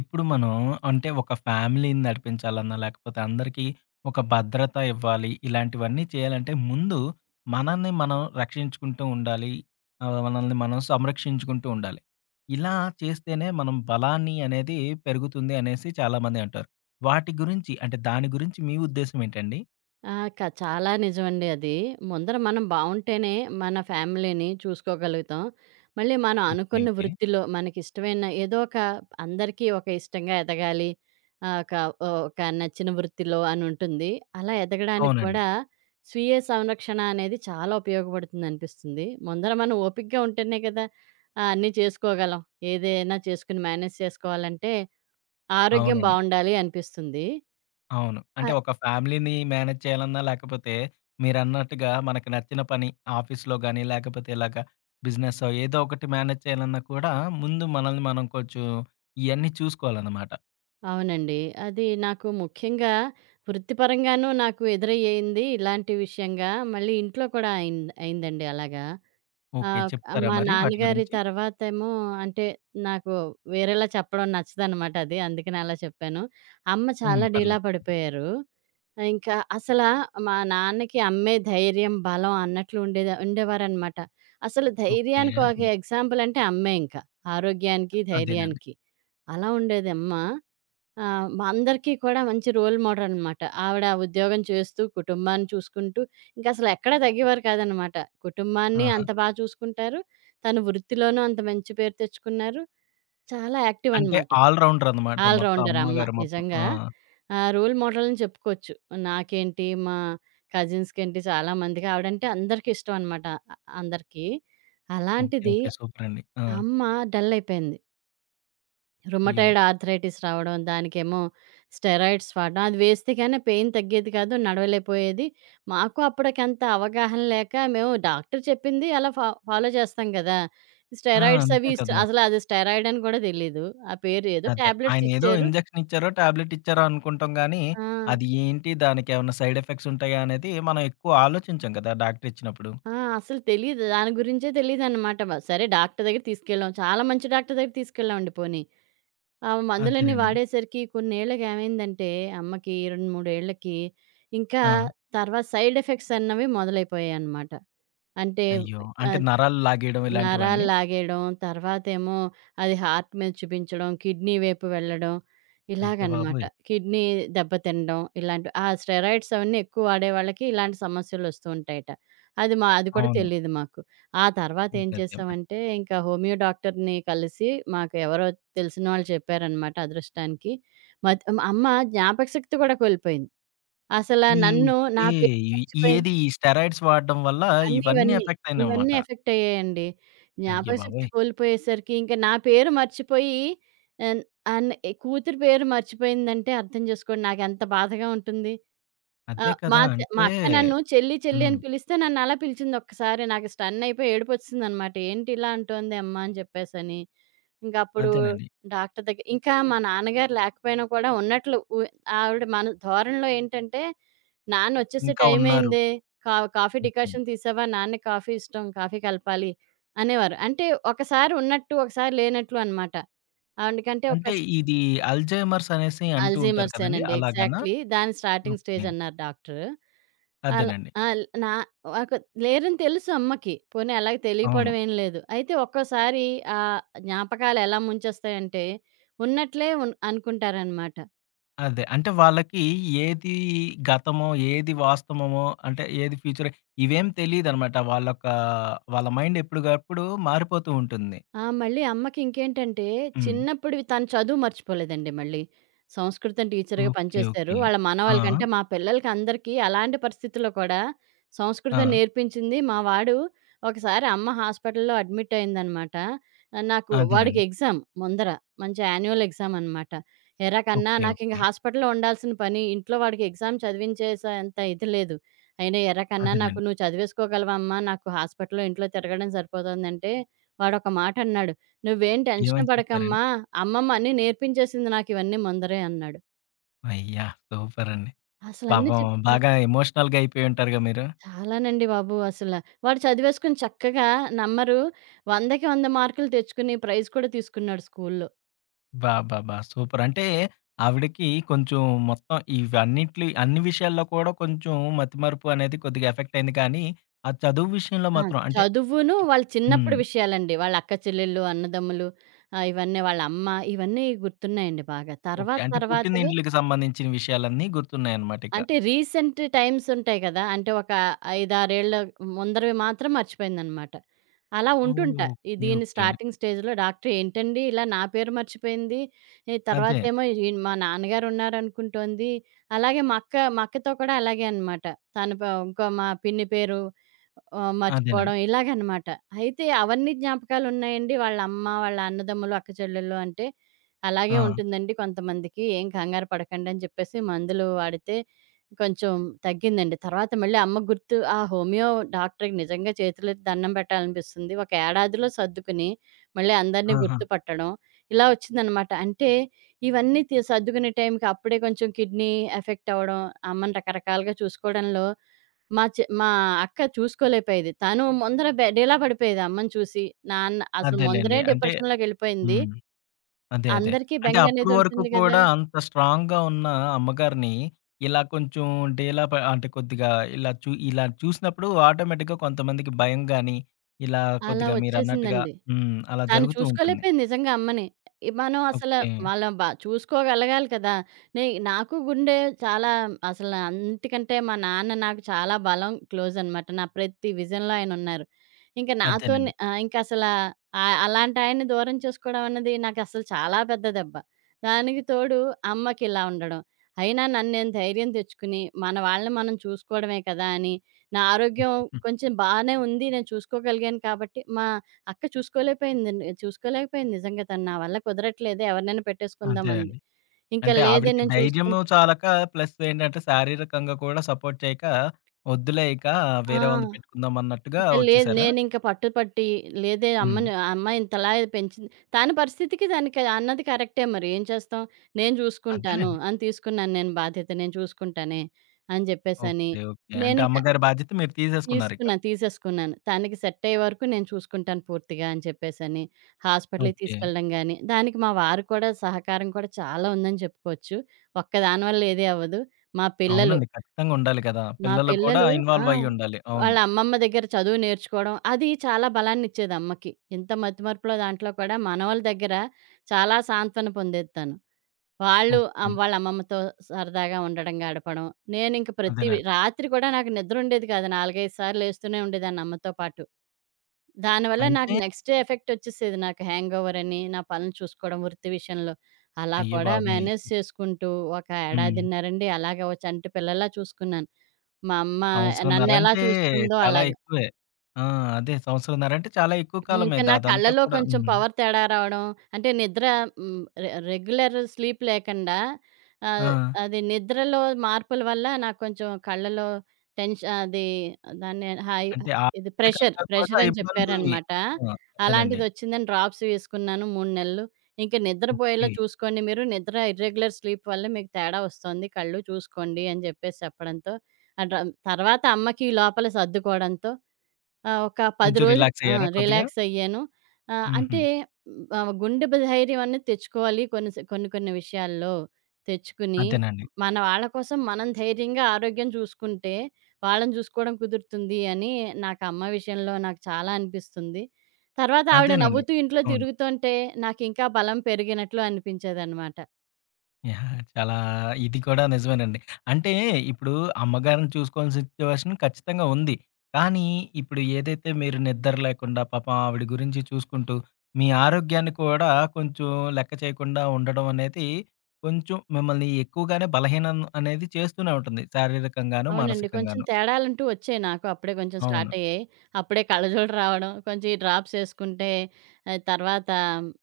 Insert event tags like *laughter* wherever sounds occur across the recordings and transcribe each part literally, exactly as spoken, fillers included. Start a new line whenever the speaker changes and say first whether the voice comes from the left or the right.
left: ఇప్పుడు మనం అంటే ఒక ఫ్యామిలీని నడిపించాలన్నా, లేకపోతే అందరికీ ఒక భద్రత ఇవ్వాలి. ఇలాంటివన్నీ చేయాలంటే ముందు మనల్ని మనం రక్షించుకుంటూ ఉండాలి. ఆహ్, మనల్ని మనం సంరక్షించుకుంటూ ఉండాలి. ఇలా చేస్తేనే మనం బలాన్ని అనేది పెరుగుతుంది అనేసి చాలామంది అంటారు. వాటి గురించి అంటే దాని గురించి మీ ఉద్దేశ్యం ఏంటండి?
right: ఆ! క చాలా నిజమండి అది. ముందర మనం బావుంటేనే మన ఫ్యామిలీని చూసుకోగలుగుతాం. మళ్ళీ మనం
left: ఓకే.
right: అనుకున్న
left: ఓకే.
right: వృత్తిలో మనకిష్టమైన ఏదో ఒక అందరికీ ఒక ఇష్టంగా ఎదగాలి. ఆహ్, ఒక ఒక నచ్చిన వృత్తిలో అనుంటుంది. అలా ఎదగడానికి
left: అవునండి.
right: కూడా స్వీయ సంరక్షణ అనేది చాలా ఉపయోగపడుతుందనిపిస్తుంది. ముందర మనం ఓపికగా ఉంటేనే కదా, ఆహ్, అన్నీ చేసుకోగలం. ఏదైనా చేసుకొని మేనేజ్ చేసుకోవాలంటే ఆరోగ్యం
left: అవునండి.
right: బావుండాలి అనిపిస్తుంది.
left: అవును. అంటే ఒక ఫ్యామిలీని మేనేజ్ చేయాలన్నా, లేకపోతే మీరన్నట్టుగా మనకు నచ్చిన పని ఆఫీస్‌లో గాని, లేకపోతే ఇలాగ బిజినెస్సో ఏదో ఒకటి మేనేజ్ చేయాలన్నా కూడా ముందు మనల్ని మనం కొంచెం ఇయన్నీ చూసుకోవాలన్నమాట.
right: అవునండి. అది నాకు ముఖ్యంగా వృత్తిపరంగాను నాకు ఎదురయ్యింది ఇలాంటి విషయంగా. మళ్ళీ ఇంట్లో కూడా అయింద్ అయిందండి అలాగా.
left: ఓకే.
right: ఆహ్,
left: చెప్తారా
right: మా
left: మరి వాటి
right: నాన్నగారి
left: గురించి?
right: తర్వాతేమో అంటే నాకు వేరేలా చెప్పడం నచ్చదనమాట అది. అందుకనే అలా చెప్పాను. అమ్మ
left: హ్మ్.
right: చాలా డీలా
left: పర్లేదు. పర్లేదు.
right: పడిపోయారు. ఆ, ఇంకా అసలా మా నాన్నకి అమ్మే ధైర్యం, బలం అన్నట్లు ఉండేది ఉండేవారనమాట. అసలు
left: ఓకే.
right: ధైర్యానికి ఒక
left: అదే.
right: ఎగ్జాంపుల్ అంటే అమ్మే ఇంకా. ఆరోగ్యానికి,
left: అదేనండి.
right: ధైర్యానికి. అలా ఉండేదమ్మ. ఆ! మా అందరికీ కూడా మంచి రోల్ మోడల్ అనమాట. ఆవిడ ఉద్యోగం చేస్తూ, కుటుంబాన్ని చూసుకుంటూ, ఇంకసలు ఎక్కడా తగ్గేవారు కాదనమాట. కుటుంబాన్ని
left: ఆహా!
right: అంత బా చూసుకుంటారు. తను వృత్తిలోనూ అంత మంచి పేరు తెచ్చుకున్నారు. చాలా యాక్టివ్
left: అంటే
right: అనమాట.
left: ఆల్ రౌండర్ అన్నమాట
right: ఆల్
left: మొత్తం
right: రౌండర్ అమ్మ
left: అమ్మగారు మొత్తం.
right: నిజంగా.
left: ఆ!
right: ఆహ్, రోల్ మోడల్ అని చెప్పుకోవచ్చు. నాకేంటి, మా కజిన్స్‌కేంటి చాలా మందికి ఆవిడంటే అందరికీ ఇష్టం అనమాట. అందరికీ.
left: ఓకే.
right: అలాంటిది
left: ఓకే. సూపరండి. ఆ!
right: ఆ అమ్మ డల్ అయిపోయింది.
left: అయ్యో!
right: రుమటైడ్ ఆర్థరైటిస్ రావడం, దానికేమో స్టెరాయిడ్స్ వాడడం. అది వేస్తే కానీ పెయిన్ తగ్గేది కాదు. నడవలేకపోయేది. మాకు అప్పటికంత అవగాహన లేక మేము డాక్టర్ చెప్పింది అలా ఫా ఫాలో చేస్తాం కదా!
left: ఆ!
right: స్టెరాయిడ్స్ అవి
left: అంతే
right: ఇస్
left: కదా!
right: అసలు అది స్టెరాయిడ్ అని కూడా తెలీదు. ఆ పేరు ఏదో
left: అదే.
right: టాబ్లెట్స్
left: ఆయనేదో
right: ఇచ్చారు.
left: ఇంజెక్షన్ ఇచ్చారో, టాబ్లెట్ ఇచ్చారో అనుకుంటాం గానీ,
right: ఆ!
left: అది ఏంటి, దానికేమన్నా సైడ్ ఎఫెక్ట్స్ ఉంటాయా అనేది మనం ఎక్కువ ఆలోచించం కదా! డాక్టర్ ఇచ్చినప్పుడు.
right: ఆ! అసలు తెలీదు. దాని గురించే తెలీదనమాట. వ సరే డాక్టర్ దగ్గరికి తీసుకెళ్ళాం. చాలా మంచి డాక్టర్ దగ్గరికి తీసుకెళ్ళామండి పోనీ. ఆమె మందులన్నీ
left: అదేనండి.
right: వాడేసరికి కొన్నేళ్ళకి ఏమైందంటే అమ్మకి రెండు, మూడు ఏళ్ళకి ఇంకా
left: ఆ!
right: తర్వాత సైడ్ ఎఫెక్ట్స్ అన్నవి మొదలైపోయాయన్నమాట. అంటే
left: అయ్యో! అంటే
right: ఆహ్,
left: నరాలు లాగేయడం ఇలాంటివా
right: నరాలు
left: అండి?
right: లాగేయడం. తర్వాతేమో అది హార్ట్ మీద చూపించడం. కిడ్నీ వైపు వెళ్ళడం.
left: అయ్య
right: ఇలాగనమాట.
left: బాబోయ్!
right: కిడ్నీ దెబ్బతినడం. ఇలాంటివి. ఆ స్టెరాయిడ్స్ అవన్నీ ఎక్కువ వాడే వాళ్ళకి ఇలాంటి సమస్యలొస్తూ ఉంటాయట. అది మా అది కూడా
left: అవును.
right: తెలీదు మాకు. ఆ తర్వాతేం
left: అదే. అదే. మరి.
right: చేశామంటే ఇంకా హోమియో డాక్టర్‌ని కలిసి మాకు ఎవరో తెలిసిన వాళ్ళు చెప్పారనమాట అదృష్టానికి. మత్ మా అమ్మ జ్ఞాపకశక్తి కూడా కోల్పోయింది. అసల
left: ఈ
right: నన్ను నా
left: ఓకే.
right: పేరు
left: ఈ ఈ
right: మర్చిపోయింది.
left: ఏది ఈ స్టెరాయిడ్స్ వాడడం వల్ల
right: అన్నీ
left: ఇవన్నీ
right: ఇవన్నీ.
left: ఎఫెక్ట్ అయినాయన్నమాట.
right: ఇవన్నీ ఎఫెక్ట్ అయ్యాయండి.
left: అయ్య
right: జ్ఞాపకశక్తి
left: బాబోయ్!
right: కోల్పోయేసరికి ఇంక నా పేరు మర్చిపోయి, ఆహ్, అన్ ఏ కూతురు పేరు మర్చిపోయిందంటే అర్థం చేసుకోండి నాకెంత బాధగా ఉంటుంది.
left: అదే
right: ఆహ్, మా
left: కదా!
right: చె మా
left: అంటే
right: అక్క నన్ను చెల్లి, చెల్లి
left: హ్మ్.
right: అని పిలిస్తే నన్ను అలా పిలిచింది ఒక్కసారి. నాకు స్టన్ అయిపోయి ఏడుపొచ్చేసిందనమాట. ఏంటి ఇలా అంటోంది అమ్మ అని చెప్పేసని. ఇంకప్పుడు
left: అదేనండి.
right: డాక్టర్ దగ్గర ఇంకా మా నాన్నగారు లేకపోయినా కూడా ఉన్నట్లు ఉ ఆవిడ మన ధోరణిలో ఏంటంటే, "నాన్నొచ్చేసే
left: ఇంకా ఉన్నారు.
right: టైమయిందే. కా కాఫీ
left: ఓకే.
right: డికాషన్ తీసావా? నాన్నకి కాఫీ ఇష్టం. కాఫీ కలపాలి" అనేవారు. అంటే ఒకసారి ఉన్నట్టు, ఒకసారి లేనట్లు అనమాట. ఆవిడకంటే ఒక
left: అంటే ఇది అల్‌జైమర్స్ అనేసి అంటూ ఉంటారు కదండీ!
right: అల్జీమర్సేనండి.
left: అలాగనా?
right: ఎగ్జాక్ట్‌లీ. దాని స్టార్టింగ్
left: ఓకే.
right: స్టేజ్ అన్నారు డాక్టరు. అలా
left: అదేనండి.
right: ఆ! ల్ నా ఒక లేరని తెలుసు అమ్మకి. పోనీ అలాగే
left: అవును.
right: తెలియపోవడం ఏం లేదు. అయితే ఒక్కోసారి ఆ జ్ఞాపకాలు ఎలా ముంచేస్తాయంటే ఉన్నట్లే ఉన్ అనుకుంటారనమాట.
left: అదే. అంటే వాళ్ళకి ఏది గతమో, ఏది వాస్తవమో, అంటే ఏది ఫ్యూచరో ఇవేం తెలీదనమాట. వాళ్ళొక వాళ్ళ మైండ్ ఎప్పటికప్పుడు మారిపోతూ ఉంటుంది.
right: ఆ! మళ్ళీ అమ్మకింకేంటంటే,
left: హ్మ్.
right: చిన్నప్పుడివి తను చదువు మర్చిపోలేదండి మళ్ళీ. సంస్కృతం టీచర్‌గా
left: ఓకే.
right: పనిచేశారు.
left: ఓకే.
right: వాళ్ళ
left: ఆ!
right: మనవళ్ళకంటే మా పిల్లలకందరికీ అలాంటి పరిస్థితుల్లో కూడా
left: ఆ!
right: సంస్కృతం నేర్పించింది. మా వాడు ఒకసారి అమ్మ హాస్పిటల్‌లో అడ్మిట్ అయిందనమాట. ఆహ్, నాకు వాడికి
left: అదేనండి.
right: ఎగ్జామ్ ముందర. మంచి యాన్యువల్ ఎగ్జామ్ అనమాట. "ఏరా కన్నా!
left: ఓకే.
right: నాకింక
left: ఓకే.
right: హాస్పిటల్‌లో ఉండాల్సిన పని, ఇంట్లో వాడికి ఎగ్జామ్ చదివించేసేంత ఇది లేదు. అయినా ఎరా కన్నా! నాకు
left: అదేనండి.
right: నువ్వు చదివేసుకోగలవా అమ్మా? నాకు హాస్పిటల్‌లో, ఇంట్లో తిరగడం సరిపోతోందంటే." వాడొక మాటన్నాడు. "నువ్వేం టెన్షన్
left: ఏమని చెప్పారండి?
right: పడకమ్మా! అమ్మమ్మ అన్నీ నేర్పించేసింది నాకివన్నీ ముందరే" అన్నాడు.
left: అయ్యా! సూపరండి.
right: అసలన్నీ
left: పాపం
right: చెప్ ఆ!
left: బాగా ఎమోషనల్‌గా అయిపోయుంటారుగా మీరు?
right: చాలానండి బాబు అసల. వాడు చదివేసుకొని చక్కగా నంబరు 100కి వంద మార్కులు తెచ్చుకుని ప్రైజ్ కూడా తీసుకున్నాడు స్కూల్లో.
left: బా! బా! బా! సూపర్. అంటే ఆవిడకి కొంచెం మొత్తం ఇవన్నిట్లి అన్ని విషయాల్లో కూడా కొంచెం మతిమరుపు అనేది కొద్దిగా ఎఫెక్ట్ అయింది కానీ, ఆ చదువు విషయంలో
right: ఆ!
left: మాత్రం అంటే
right: చదువును
left: ఇక
right: వాళ్ళ
left: హ్మ్.
right: చిన్నప్పుడు విషయాలండి. వాళ్ళ అక్క చెల్లెళ్ళు, అన్నదమ్ములు, ఆహ్, ఇవన్నీ వాళ్ళ అమ్మ ఇవన్నీ గుర్తున్నాయండి బాగా.
left: ఓకే.
right: తర్వాత
left: అంటే
right: తర్వాతవి
left: పుట్టినిండ్లకి సంబంధించిన విషయాలన్నీ గుర్తున్నాయన్నమాటిక.
right: అంటే రీసెంట్ టైమ్స్ ఉంటాయి కదా! అంటే ఒక ఐదు, ఆరు ఏళ్ల ముందరవి మాత్రం మర్చిపోయిందనమాట. అలా ఉంటుంటా. ఈ
left: ఓకే.
right: దీని
left: ఓకే.
right: స్టార్టింగ్ స్టేజ్‌లో డాక్టర్ ఏంటండి ఇలా నా పేరు మర్చిపోయింది. ఈ
left: అదే.
right: తర్వాతేమో ఈ మా నాన్నగారున్నారనుకుంటోంది. అలాగే మా అక్క మా అక్కతో కూడా అలాగే అనమాట. తన ప ఇంకో మా పిన్ని పేరు ఆహ్,
left: అదేనండి.
right: మర్చిపోవడం ఇలాగనమాట. అయితే అవన్నీ జ్ఞాపకాలున్నాయండి. వాళ్ళమ్మ, వాళ్ళ అమ్మ వాళ్ళ అన్నదమ్ములు, అక్క చెల్లెళ్ళు అంటే అలాగే
left: ఆ!
right: ఉంటుందండి కొంతమందికి. ఏం కంగారు పడకండి అని చెప్పేసి మందులు వాడితే కొంచెం తగ్గిందండి. తర్వాత మళ్ళీ అమ్మ గుర్తు ఆ హోమియో డాక్టర్‌కి నిజంగా చేతులెత్తి దండం పెట్టాలనిపిస్తుంది. ఒక ఏడాదిలో సర్దుకుని, మళ్ళీ అందరిని
left: ఆహా!
right: గుర్తుపట్టడం, ఇలా వచ్చిందనమాట. అంటే ఇవన్నీ తి సర్దుకునే టైంకి అప్పుడే కొంచెం కిడ్నీ ఎఫెక్ట్ అవ్వడం, అమ్మని రకరకాలుగా చూసుకోవడంలో మా చె మా అక్క చూసుకోలేకపోయేది. తను ముందర బె డీలా పడిపోయేది అమ్మని చూసి. నాన్న అసలు
left: అదేలెండి.
right: ముందరే
left: అంటే
right: డిప్రెషన్‌లోకెళ్ళిపోయింది.
left: హ్మ్. అదే. అదే.
right: అందరికీ
left: అంటే అప్పటి
right: బెంగనేది
left: వరకు
right: ఉంటుంది గదా!
left: కూడా అంత స్ట్రాంగ్‌గా ఉన్న అమ్మగారిని ఇలా కొంచెం డీలా ప అంటే కొద్దిగా ఇలా చూ ఇలా చూసినప్పుడు ఆటోమేటిక్‌గా కొంతమందికి భయం గాని, ఇలా
right: అలా
left: కొద్దిగా మీరన్నట్టుగా
right: వచ్చేసిందండి.
left: హ్మ్. అలా
right: తను
left: జరుగుతూ ఉంటుంది.
right: చూసుకోలేకపోయింది నిజంగా అమ్మని. ఈ మనం అసల
left: ఓకే.
right: వాళ్ళ బ చూసుకోగలగాలి కదా! నే నాకు గుండె చాలా అసలు నా అన్నిటికంటే మా నాన్న నాకు చాలా బలం, క్లోజ్ అనమాట. నా ప్రతి విజన్‌లో ఆయనున్నారు. ఇంక నాతోనే
left: అదేనండి.
right: ఆహ్, ఇంకసల ఆహ్, అలాంటాయన్ని దూరం చేసుకోవడం అన్నది నాకసలు చాలా పెద్ద దెబ్బ. దానికి తోడు అమ్మకిలా ఉండడం. అయినా నన్ను నేను ధైర్యం తెచ్చుకుని, మన వాళ్ళని మనం చూసుకోవడమే కదా! అని నా ఆరోగ్యం
left: *laughs*
right: కొంచెం బానే ఉంది. నేను చూసుకోగలిగాను కాబట్టి మా అక్క చూసుకోలేకపోయిందండి. చూసుకోలేకపోయింది నిజంగా తను. నా వల్ల కుదరట్లేదు ఎవరినైనా పెట్టేసుకుందాం అంది.
left: అదేనండి.
right: ఇంకా
left: అంటే
right: లేదే
left: ఆవిడకి
right: నేను
left: ధైర్యము
right: చూసుకుంటా
left: చాలక ప్లస్ ఏంటంటే శారీరకంగా కూడా సపోర్ట్ చేయక, వద్దులే ఇక
right: ఆ!
left: వేరే వాళ్ళని పెట్టుకుందాం అన్నట్టుగా
right: ఇంకా లేదు
left: వచ్చేసారా?
right: నేనింక పట్టుపట్టి లేదే
left: హ్మ్.
right: అమ్మని ఆ అమ్మ ఇంతలా పెంచింది. తన పరిస్థితికి తనకి అన్నది కరెక్టే మరి ఏం చేస్తాం. నేను చూసుకుంటాను
left: అదేలెండి.
right: అని తీసుకున్నాను నేను బాధ్యత. నేను చూసుకుంటానే అని చెప్పేసని,
left: ఓకే. ఓకే. అంటే
right: నేనింక
left: అమ్మగారి బాధ్యత మీరు తీసేసుకున్నారిక.
right: తీసుకున్నాను. తీసేసుకున్నాను. తనకి సెట్ అయ్యే వరకు నేను చూసుకుంటాను పూర్తిగా అని చెప్పేసని, హాస్పిటల్‌కి
left: ఓకే.
right: తీసుకెళ్ళడం గాని, దానికి మా వారు కూడా సహకారం కూడా చాలా ఉందని చెప్పుకోవచ్చు. ఒక్కదాని వల్ల ఏది అవ్వదు. మా పిల్లలు,
left: అవునండి. ఖచ్చితంగా ఉండాలి కదా!
right: మా
left: పిల్లలు కూడా
right: పిల్లలు ఆ!
left: ఇన్వాల్వ్ అయ్యుండాలి.
right: వాళ్ళ
left: అవును.
right: అమ్మమ్మ దగ్గర చదువు నేర్చుకోవడం, అది చాలా బలాన్నిచ్చేది అమ్మకి. ఇంత మతిమరుపులో దాంట్లో కూడా మనవల దగ్గర చాలా సాంత్వన పొందేది తను. వాళ్ళు
left: ఓకే.
right: అమ్ వాళ్ళ అమ్మమ్మతో సరదాగా ఉండడం, గడపడం. నేనింక ప్రతి వి
left: అదేనండి.
right: రాత్రి కూడా నాకు నిద్రుండేది కాదు. నాలుగు, ఐదు సార్లు లేస్తూనే ఉండేదాన్ని అమ్మతో పాటు. దానివల్ల హ్మ్.
left: అయితే
right: నాకు నెక్స్ట్ డే ఎఫెక్టొచ్చేసేది. నాకు హ్యాంగోవర్ అని, నా పనులు చూసుకోవడం వృత్తి విషయంలో. అలా
left: అయ్య
right: కూడా
left: బాబోయ్!
right: మేనేజ్ చేసుకుంటూ ఒక
left: హ్మ్.
right: ఏడాదిన్నరండి అలాగే ఓ చంటి పిల్లలా చూసుకున్నాను. మా అమ్మ
left: సంవత్సరంన్నర
right: నన్నెలా
left: అంటే
right: చూస్తుందో
left: చాలా
right: అలాగ.
left: ఎక్కువే. ఆ! అదే సంవత్సరంన్నర అంటే చాలా ఎక్కువ
right: హ్మ్.
left: కాలమే.
right: ఇంకా
left: దా-
right: నా
left: అదంతా
right: కళ్ళలో
left: కూడా
right: కొంచెం
left: హ్మ్.
right: పవర్ తేడా రావడం, అంటే నిద్ర, హ్మ్. రె రెగ్యులర్ స్లీప్ లేకుండా,
left: ఆ!
right: ఆహ్, అది నిద్రలో మార్పుల వల్ల నాకు కొంచెం కళ్ళలో టెన్ష అది దాన్ని హై
left: అంటే
right: ఇది ప్రెషర్,
left: ఆరోగ్యకరంగా కూడా
right: ప్రెషర్ అని
left: ఇబ్బందుల్ని
right: చెప్పారనమాట.
left: ఆ! అదేనండి.
right: అలాంటిదొచ్చిందని డ్రాప్స్ వేసుకున్నాను మూడు నెలలు. ఇంక నిద్రపోయేలా
left: ఓకే.
right: చూసుకోండి మీరు. నిద్ర ఇర్రెగ్యులర్ స్లీప్ వల్ల మీకు తేడా వస్తోంది. కళ్ళు చూసుకోండి అని చెప్పేసి చెప్పడంతో, ఆ డ్ర తర్వాత అమ్మకి ఈ లోపల సర్దుకోవడంతో ఆ! ఒక పది
left: కొంచెం
right: రోజులు
left: రిలాక్స్
right: ఆ!
left: అయ్యారా కొద్దిగా?
right: రిలాక్స్ అయ్యాను. ఆహ్,
left: హుహు.
right: అంటే ఆహ్, గుండె బ ధైర్యం అనేది తెచ్చుకోవాలి కొన్ని స కొన్ని కొన్ని విషయాల్లో తెచ్చుకుని,
left: అదేనండి.
right: మన వాళ్ళ కోసం మనం ధైర్యంగా ఆరోగ్యం చూసుకుంటే, వాళ్ళని చూసుకోవడం కుదురుతుంది అని నాకు అమ్మ విషయంలో నాకు చాలా అనిపిస్తుంది. తర్వాత ఆవిడ
left: అదేనండి.
right: నవ్వుతూ ఇంట్లో
left: అవును.
right: తిరుగుతుంటే నాకింకా బలం పెరిగినట్లు అనిపించేదనమాట.
left: యాహ్! చాలా ఇది కూడా నిజమేనండి. అంటే ఇప్పుడు అమ్మగారిని చూసుకోవాల్సిన సిట్యుయేషన్ ఖచ్చితంగా ఉంది. కానీ ఇప్పుడు ఏదైతే మీరు నిద్ర లేకుండా పాపం ఆవిడ గురించి చూసుకుంటూ, మీ ఆరోగ్యాన్ని కూడా కొంచెం లెక్క చేయకుండా ఉండడం అనేది కొంచెం మిమ్మల్ని ఎక్కువగానే బలహీనం అనేది చేస్తూనే ఉంటుంది. శారీరకంగాను,
right: అవునండి. కొంచెం
left: మానసికంగాను.
right: తేడాలంటూ వచ్చాయి నాకు. అప్పుడే కొంచెం
left: అవును.
right: స్టార్ట్ అయ్యాయి. అప్పుడే కళ్ళజోడు రావడం, కొంచెం ఈ డ్రాప్స్ ఏసుకుంటే ఆహ్, తర్వాత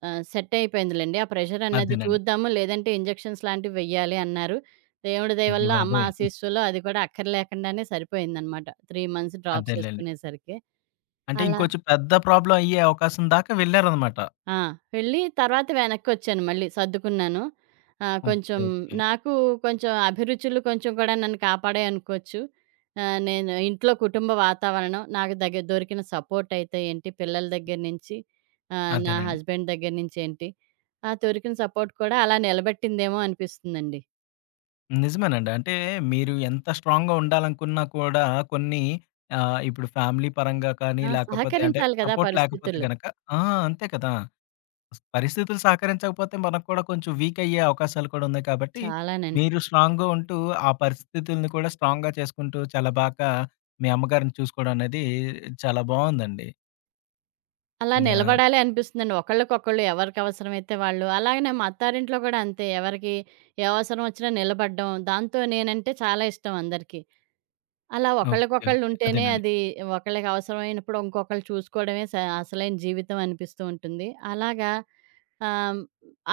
right: ఆహ్, సెట్ అయిపోయిందిలెండి. ఆ ప్రెషర్ అన్నది
left: అదేనండి.
right: చూద్దాము. లేదంటే ఇంజెక్షన్స్ లాంటివి వెయ్యాలి అన్నారు. దేవుడి దయ వల్ల
left: అయ్య
right: అమ్మ
left: బాబోయ్!
right: ఆశీస్సులో అది కూడా అక్కర్లేకుండానే సరిపోయిందనమాట. మూడు మంత్స్ డ్రాప్స్
left: అదేలెండి.
right: ఏసుకునేసరికి.
left: అంటే
right: అలా
left: ఇంకొంచెం పెద్ద ప్రాబ్లమ్ అయ్యే అవకాశం దాకా వెళ్లారన్నమాట.
right: ఆ! వెళ్ళి తర్వాత వెనక్కొచ్చాను మళ్ళీ సర్దుకున్నాను. ఆహ్,
left: ఓకే.
right: కొంచెం
left: ఓకే.
right: నాకు కొంచెం అభిరుచులు కొంచెం కూడా నన్ను కాపాడాయనుకోవచ్చు. ఆహ్, నేను ఇంట్లో కుటుంబ వాతావరణం, నాకు దగ్గర దొరికిన సపోర్టయితే ఏంటి, పిల్లల దగ్గర నుంచి, ఆహ్, నా
left: అదేనండి.
right: హస్బెండ్ దగ్గర నుంచేంటి, ఆ దొరికిన సపోర్ట్ కూడా అలా నిలబెట్టిందేమో అనిపిస్తుందండి.
left: నిజమేనండి. అంటే మీరు ఎంత స్ట్రాంగ్‌గా ఉండాలనుకున్నా కూడా కొన్ని ఆహ్, ఇప్పుడు ఫ్యామిలీ పరంగా కానీ
right: ఆ!
left: లేకపోతే అంటే
right: సహకరించాలి కదా
left: సపోర్ట్ లేకపోతే
right: పరిస్థితులు.
left: గనక ఆ! అంతే కదా! పరిస్థితులు సహకరించకపోతే మనకు కూడా కొంచెం వీక్ అయ్యే అవకాశాలు కూడా ఉన్నాయి కాబట్టి
right: చాలానండి.
left: మీరు స్ట్రాంగ్‌గా ఉంటూ ఆ పరిస్థితుల్ని కూడా స్ట్రాంగ్‌గా చేసుకుంటూ చాలా బాగా మీ అమ్మగారిని చూసుకోవడం అనేది చాలా బావుందండి.
right: అలా
left: యాహ్!
right: నిలబడాలి అనిపిస్తుందండి. ఒకళ్ళకొకళ్ళు ఎవరికవసరమైతే వాళ్ళు. అలాగనే మా అత్తారింట్లో కూడా అంతే. ఎవరికి ఏ అవసరం వచ్చినా నిలబడ్డం. దాంతో నేనంటే చాలా ఇష్టం అందరికీ. అలా
left: ఓకే.
right: ఒకళ్ళకొకళ్ళు
left: ఓకే.
right: ఉంటేనే
left: అదేనండి.
right: అది ఒకళ్ళకి అవసరమైనప్పుడు ఇంకొకళ్ళు చూసుకోవడమే స అసలైన జీవితం అనిపిస్తూ ఉంటుంది. అలాగా ఆహ్,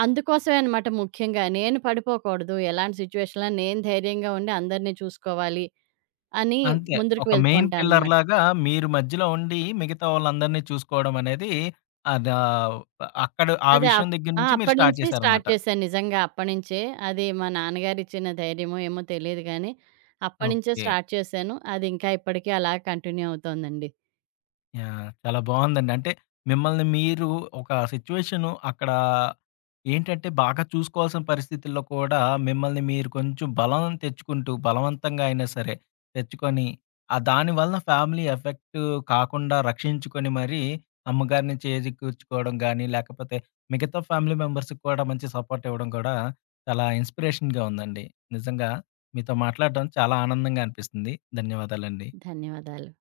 right: అందుకోసమే అనమాట ముఖ్యంగా. నేను పడిపోకూడదు. ఎలాంటి సిట్యుయేషన్‌లో నేను ధైర్యంగా ఉండి అందరిని చూసుకోవాలి అని
left: అంతే.
right: ముందరికి
left: ఒక
right: వెళ్తూ
left: మెయిన్
right: ఉంటాననమాట.
left: పిల్లర్‌లాగా మీరు మధ్యలో ఉండి మిగతా వాళ్ళందరిని చూసుకోవడం అనేది అదా అక్కడ ఆ
right: అదే
left: విషయం
right: అప్
left: దగ్గర
right: ఆ!
left: నుంచి మీరు స్టార్ట్
right: అప్పటినుంచి స్టార్ట్
left: చేశారన్నమాట.
right: చేశాను నిజంగా అప్పటినుంచే. అది మా నాన్నగారిచ్చిన ధైర్యమో ఏమో తెలీదు గానీ, అప్పటినుంచే
left: ఓకే.
right: స్టార్ట్ చేశాను. అది ఇంకా ఇప్పటికి అలా కంటిన్యూ అవుతోందండి.
left: యాహ్! చాలా బావుందండి. అంటే మిమ్మల్ని మీరు ఒక సిట్యుయేషను అక్కడ ఏంటంటే బాగా చూసుకోవాల్సిన పరిస్థితుల్లో కూడా మిమ్మల్ని మీరు కొంచెం బలం తెచ్చుకుంటూ బలవంతంగా అయినా సరే తెచ్చుకొని ఆ దాని వలన ఫ్యామిలీ ఎఫెక్ట్ కాకుండా రక్షించుకొని మరీ అమ్మగారిని చేజిక్కూర్చుకోవడం గానీ, లేకపోతే మిగతా ఫ్యామిలీ మెంబర్స్‌కి కూడా మంచి సపోర్ట్ ఇవ్వడం కూడా చాలా ఇన్స్పిరేషన్‌గా ఉందండి. నిజంగా మీతో మాట్లాడడం చాలా ఆనందంగా అనిపిస్తుంది. ధన్యవాదాలండి.
right: ధన్యవాదాలు.